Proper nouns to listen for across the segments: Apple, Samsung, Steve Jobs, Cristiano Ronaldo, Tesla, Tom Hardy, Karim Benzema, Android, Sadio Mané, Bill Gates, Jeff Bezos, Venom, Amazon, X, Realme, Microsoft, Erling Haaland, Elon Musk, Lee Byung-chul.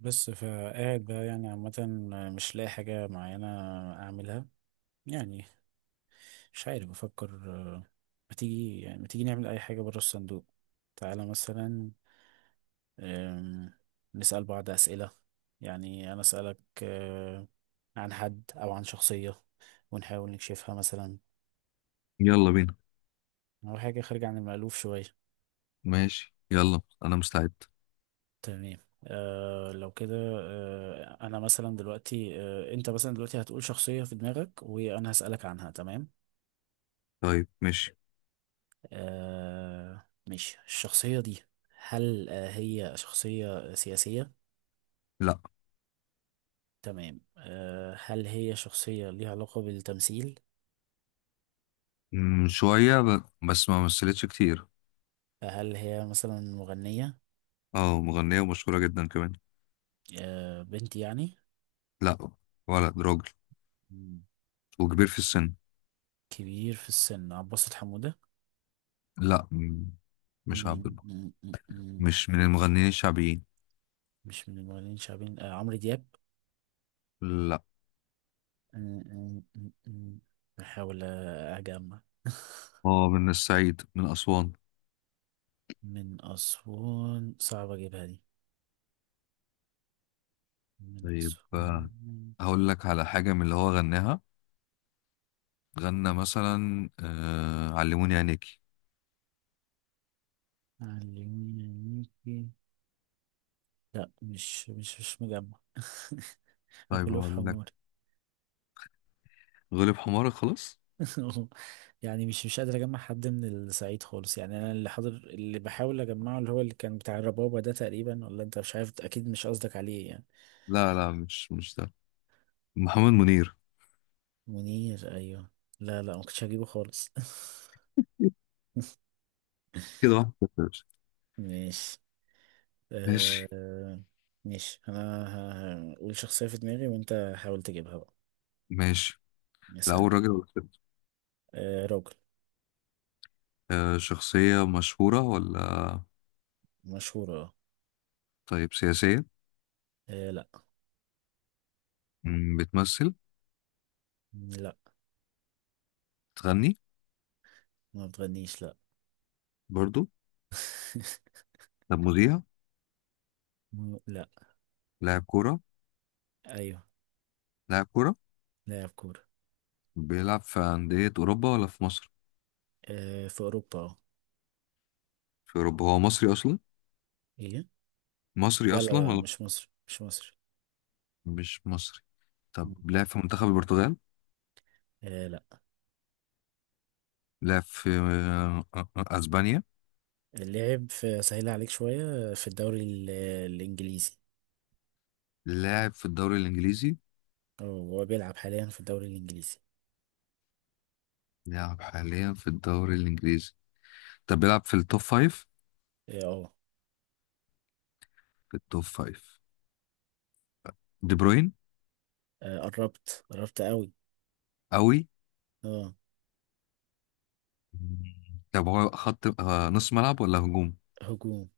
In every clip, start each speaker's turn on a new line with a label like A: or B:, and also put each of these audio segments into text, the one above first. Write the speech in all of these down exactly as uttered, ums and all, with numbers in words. A: بس فقاعد بقى، يعني عامة مش لاقي حاجة معينة أعملها، يعني مش عارف. بفكر آه، ما تيجي يعني ما تيجي نعمل أي حاجة برا الصندوق. تعالى مثلا. آم، نسأل بعض أسئلة. يعني أنا أسألك آه، عن حد أو عن شخصية ونحاول نكشفها مثلا،
B: يلا بينا.
A: أو حاجة خارجة عن المألوف شوية.
B: ماشي، يلا انا مستعد.
A: تمام. آه لو كده آه أنا مثلا دلوقتي آه أنت مثلا دلوقتي هتقول شخصية في دماغك وأنا هسألك عنها. تمام.
B: طيب، ماشي.
A: آه ماشي. الشخصية دي، هل آه هي شخصية سياسية؟
B: لا،
A: تمام. آه هل هي شخصية ليها علاقة بالتمثيل؟
B: مم، شوية ب... بس ما مثلتش كتير.
A: هل هي مثلا مغنية؟
B: اه، مغنية ومشهورة جدا كمان.
A: آه بنت يعني؟
B: لا، ولد راجل
A: مم.
B: وكبير في السن.
A: كبير في السن. عباس حمودة؟
B: لا، مم، مش
A: مم،
B: عبد الباسط.
A: مم، مم، مم.
B: مش من المغنيين الشعبيين.
A: مش من المغنيين الشعبيين. آه عمرو دياب؟
B: لا،
A: مم، مم، مم، مم. بحاول آه، أجمع.
B: هو من الصعيد من أسوان.
A: من أسوان صعب أجيبها دي. من
B: طيب، آه،
A: أسوان.
B: هقول لك على حاجة من اللي هو غناها. غنى مثلا آه... علموني عينيكي.
A: علميني عينيكي. لا، مش مش مش مجمع.
B: طيب
A: غلو في
B: هقول
A: حمار.
B: لك غلب حمارك خلاص.
A: يعني مش مش قادر اجمع حد من الصعيد خالص، يعني انا اللي حاضر اللي بحاول اجمعه اللي هو اللي كان بتاع الربابة ده تقريبا، ولا انت؟ مش عارف، اكيد مش قصدك عليه يعني.
B: لا لا، مش مش ده، محمد منير.
A: منير، ايوه. لا لا، ما كنتش هجيبه خالص.
B: كده واحد صفر يا باشا.
A: ماشي.
B: ماشي
A: آه... ماشي انا. ه- هقول شخصية في دماغي وانت حاول تجيبها بقى.
B: ماشي.
A: مثلا
B: الأول
A: أو-
B: راجل ولا ست؟
A: آه راجل.
B: آه شخصية مشهورة ولا؟
A: مشهور، اه.
B: طيب سياسية؟
A: آه، لا.
B: مم، بتمثل؟
A: لا،
B: بتغني؟
A: ما بتغنيش، لا.
B: برضو؟ طب مذيع؟
A: مو- لا.
B: لاعب كورة.
A: ايوه،
B: لاعب كورة
A: لاعب كورة.
B: بيلعب في أندية أوروبا ولا في مصر؟
A: آه في اوروبا، اه.
B: في أوروبا. هو مصري أصلا.
A: ايه؟
B: مصري
A: لا لا
B: أصلا
A: لا،
B: ولا؟
A: مش مصر مش مصر.
B: مش مصري.
A: مم.
B: طب لعب في منتخب البرتغال؟
A: آه لا.
B: لعب في آه، آه، آه، أسبانيا.
A: لعب في سهل عليك شوية. في الدوري ال- الانجليزي.
B: لاعب في الدوري الإنجليزي.
A: اه، هو بيلعب حاليا في الدوري الانجليزي.
B: لاعب حاليا في الدوري الإنجليزي. طب بيلعب في التوب فايف؟
A: اه،
B: في التوب فايف، دي بروين؟
A: آه، آه، قربت قربت قوي.
B: قوي.
A: اه.
B: طب هو خط آه نص ملعب ولا هجوم؟
A: هجوم.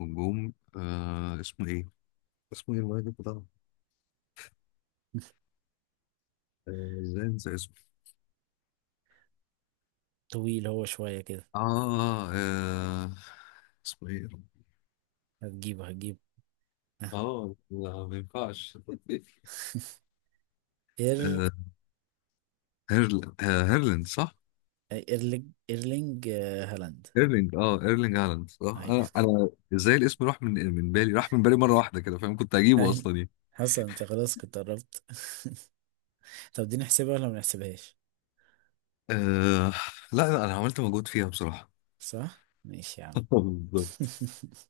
B: هجوم. آه اسمه ايه؟ اسمه ايه المهاجم بتاعه؟ آه، ازاي انسى اسمه؟
A: طويل هو شوية كده.
B: آه, اه اسمه ايه يا رب؟
A: هتجيبه هتجيبه.
B: اه، لا ما ينفعش.
A: اير
B: آه هيرل آه هيرلند صح؟
A: ايرلينج ايرلينج آه، هالاند.
B: ايرلينج اه ايرلينج هالاند صح.
A: اي.
B: انا انا ازاي الاسم راح من من بالي، راح من بالي مره واحده كده، فاهم؟ كنت هجيبه
A: اي،
B: اصلا يعني.
A: حسن انت خلاص كنت قربت. طب دي نحسبها ولا ما نحسبهاش؟
B: آه لا لا، انا عملت مجهود فيها بصراحه.
A: صح، ماشي يا عم.
B: بالظبط.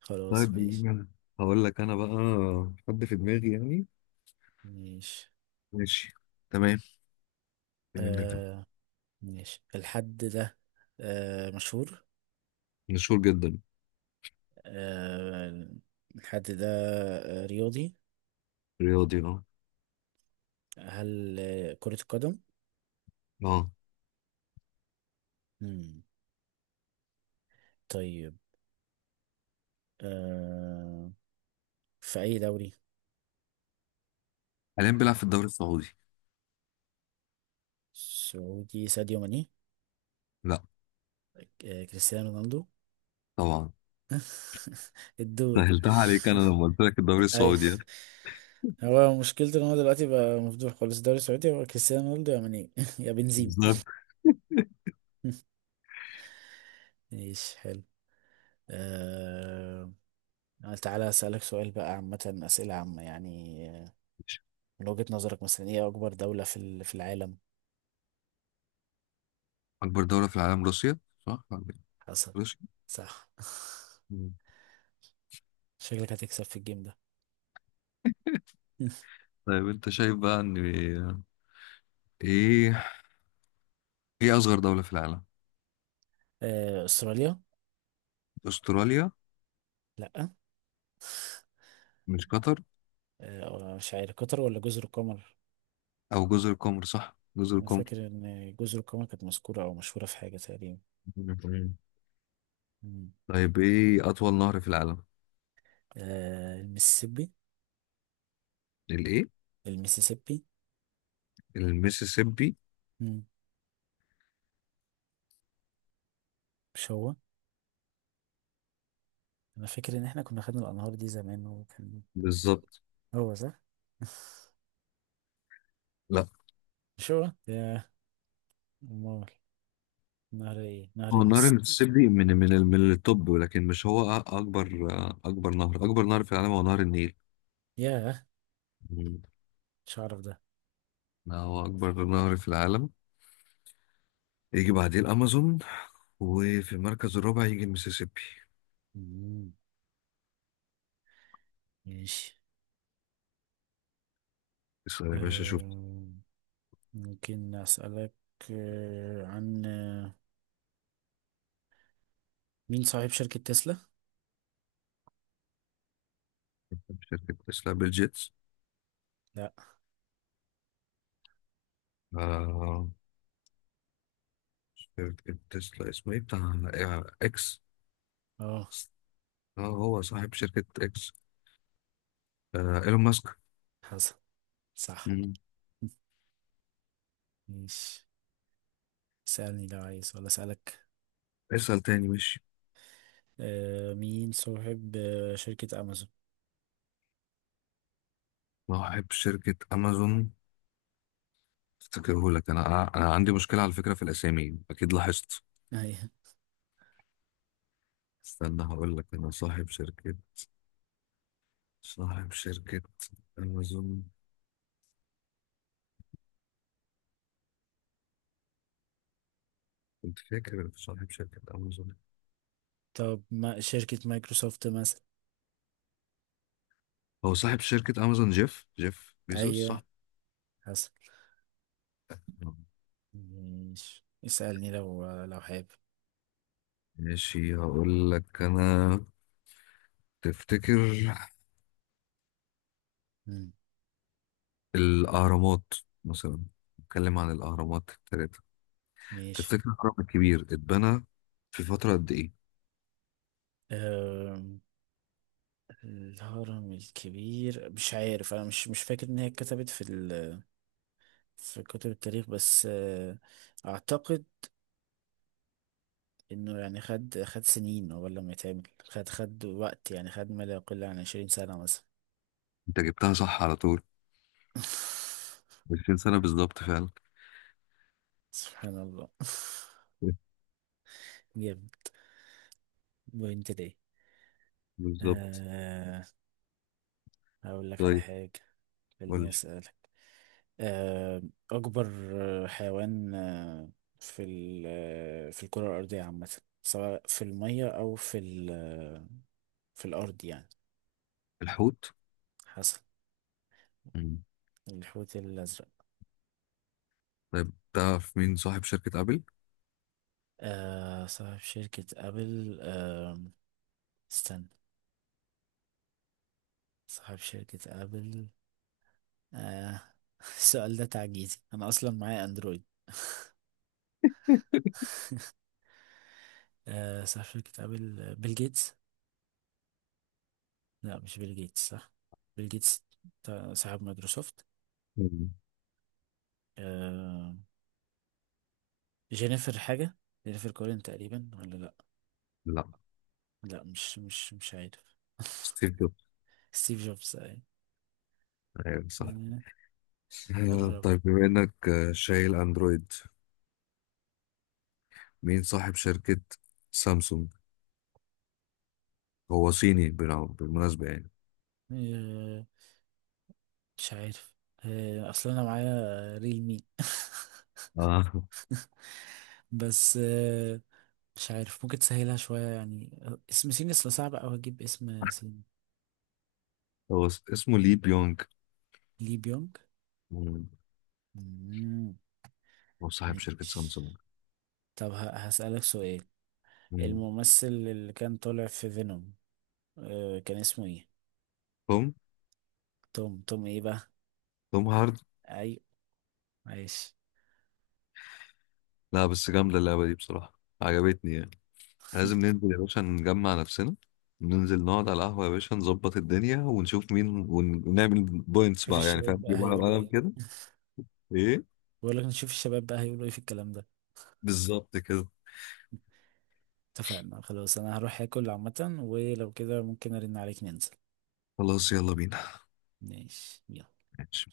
A: خلاص
B: طيب
A: ماشي.
B: بينا. هقول لك انا بقى حد في دماغي يعني.
A: ماشي.
B: ماشي. تمام. بما انك ده.
A: آه ماشي الحد ده. آه مشهور.
B: مشهور جدا.
A: آه الحد ده آه رياضي.
B: رياضي، اه.
A: هل آه كرة القدم؟
B: اه،
A: مم. طيب. آه في أي دوري؟
B: حاليا بيلعب في الدوري السعودي.
A: سعودي. ساديو ماني.
B: لا.
A: آه كريستيانو رونالدو.
B: طبعا.
A: الدون.
B: سهلتها عليك انا لما قلت لك الدوري
A: اي.
B: السعودي يعني.
A: هو مشكلته ان هو دلوقتي بقى مفضوح خالص. الدوري السعودي هو كريستيانو رونالدو، يا ماني يا بنزيما.
B: بالظبط.
A: ماشي، حلو. آه... تعالى أسألك سؤال بقى. عامة، أسئلة عامة يعني. آه، من وجهة نظرك مثلا، إيه أكبر دولة في ال- في العالم؟
B: اكبر دولة في العالم روسيا، صح.
A: حصل.
B: روسيا.
A: صح.
B: مم.
A: شكلك هتكسب في الجيم ده.
B: طيب انت شايف بقى ان ايه ايه اصغر دولة في العالم؟
A: آه... أستراليا؟
B: استراليا.
A: لأ.
B: مش قطر؟
A: آه... مش عارف، قطر ولا جزر القمر؟
B: او جزر القمر، صح جزر
A: أنا
B: القمر.
A: فاكر إن جزر القمر كانت مذكورة أو مشهورة في حاجة تقريبا.
B: مم.
A: مم.
B: طيب ايه اطول نهر في العالم؟
A: آه... المسيسيبي.
B: الايه؟
A: المسيسيبي.
B: الميسيسيبي.
A: مم. مش هو. انا فاكر ان احنا كنا خدنا الانهار دي زمان، وكان
B: بالظبط.
A: هو صح.
B: لا،
A: مش هو يا. امال نهر ايه؟ نهر
B: هو نهر
A: الس.
B: المسيسيبي من من ال- من التوب، ولكن مش هو أ- اكبر. اكبر نهر اكبر نهر في العالم هو نهر النيل.
A: يا.
B: مم.
A: مش هعرف ده.
B: لا، هو اكبر نهر في العالم. يجي بعديه الامازون، وفي المركز الرابع يجي المسيسيبي.
A: مم. ماشي.
B: اسأل يا باشا، شوف.
A: أم، ممكن اسالك أه، عن أه، مين صاحب شركة تسلا؟
B: شركة تسلا بيل جيتس.
A: لا.
B: آه شركة تسلا اسمه ايه بتاع آه، اكس.
A: اه.
B: اه، هو صاحب شركة اكس. آه ايلون ماسك.
A: حسن. صح.
B: مم.
A: ماشي. سألني لو عايز ولا اسالك؟
B: اسأل تاني. ماشي.
A: أه، مين صاحب أه، شركة امازون؟
B: صاحب شركة امازون، افتكره لك انا. انا عندي مشكله على فكره في الاسامي، اكيد لاحظت.
A: أيوة.
B: استنى، هقول لك انا. صاحب شركه، صاحب شركه امازون. كنت فاكر في صاحب شركه امازون.
A: طب ما شركة مايكروسوفت مثلا.
B: هو صاحب شركه امازون جيف جيف بيزوس،
A: ايوه،
B: صح.
A: حصل.
B: آه.
A: ماشي، اسألني لو لو حابب.
B: ماشي، هقول لك انا. تفتكر
A: مم.
B: الاهرامات مثلا، نتكلم عن الاهرامات الثلاثه.
A: ماشي.
B: تفتكر الهرم الكبير اتبنى في فتره قد ايه؟
A: أم، الهرم الكبير مش عارف. انا مش مش فاكر ان هي اتكتبت في ال... في كتب التاريخ. بس أه، اعتقد انه يعني خد خد سنين قبل لما يتعمل، خد خد وقت يعني، خد ما لا يقل عن عشرين سنة مثلا.
B: انت جبتها صح على طول. عشرين سنه بالظبط فعلا.
A: سبحان الله. جامد. وانت ليه؟
B: بالظبط.
A: أه هقول لك على
B: طيب
A: حاجة.
B: قول
A: خليني
B: لي.
A: اسألك. آه، أكبر آه، حيوان آه، في ال- آه، في الكرة الأرضية عامة، سواء في المية أو في ال- آه، في الأرض يعني.
B: الحوت.
A: حسب.
B: مم.
A: الحوت الأزرق.
B: طيب تعرف مين صاحب شركة أبل؟
A: آه، صاحب شركة أبل، آه، استنى. صاحب شركة أبل. آه، السؤال ده تعجيزي، أنا أصلا معايا أندرويد. آه، صاحب شركة أبل آه، بيل جيتس. لا، مش بيل جيتس. صح، بيل جيتس بتاع- صاحب مايكروسوفت.
B: مم.
A: آه، جينيفر حاجة. جينيفر كولين تقريبا، ولا لا.
B: لا.
A: لا، مش مش مش عارف.
B: ستيف جوبز.
A: ستيف جوبز، أي.
B: ايوه، صح.
A: آه،
B: آه،
A: قرب.
B: طيب بما انك آه، شايل اندرويد، مين صاحب شركة سامسونج؟ هو صيني بنا- بالمناسبة يعني.
A: آه، مش عارف. آه، اصل انا معايا ريلمي.
B: اه.
A: بس آه، مش عارف ممكن تسهلها شوية يعني. آه، اسم سين اصل صعب اوي اجيب اسم سين.
B: هو اس- اسمه لي بيونج.
A: لي بيونج.
B: مم.
A: مم.
B: هو صاحب شركة
A: ماشي.
B: سامسونج.
A: طب ه- هسألك سؤال.
B: مم.
A: الممثل اللي كان طالع في فينوم، آه، كان اسمه ايه؟
B: توم
A: توم. توم ايه بقى؟
B: توم هارد.
A: اي. عايش.
B: لا بس جامدة اللعبة دي بصراحة، عجبتني يعني. لازم ننزل يا باشا نجمع نفسنا. ننزل نقعد على القهوة يا باشا، نظبط الدنيا ونشوف مين ون- ونعمل بوينتس
A: شوف
B: بقى يعني،
A: الشباب
B: فاهم؟
A: بقى
B: نجيب ورقة
A: هيقولوا
B: وقلم
A: ايه.
B: كده. ايه.
A: بقول لك نشوف الشباب بقى هيقولوا ايه في الكلام ده.
B: بالظبط كده.
A: اتفقنا. خلاص انا هروح اكل عامة، ولو كده ممكن ارن عليك ننزل.
B: خلاص، يلا بينا.
A: ماشي، يلا.
B: ماشي.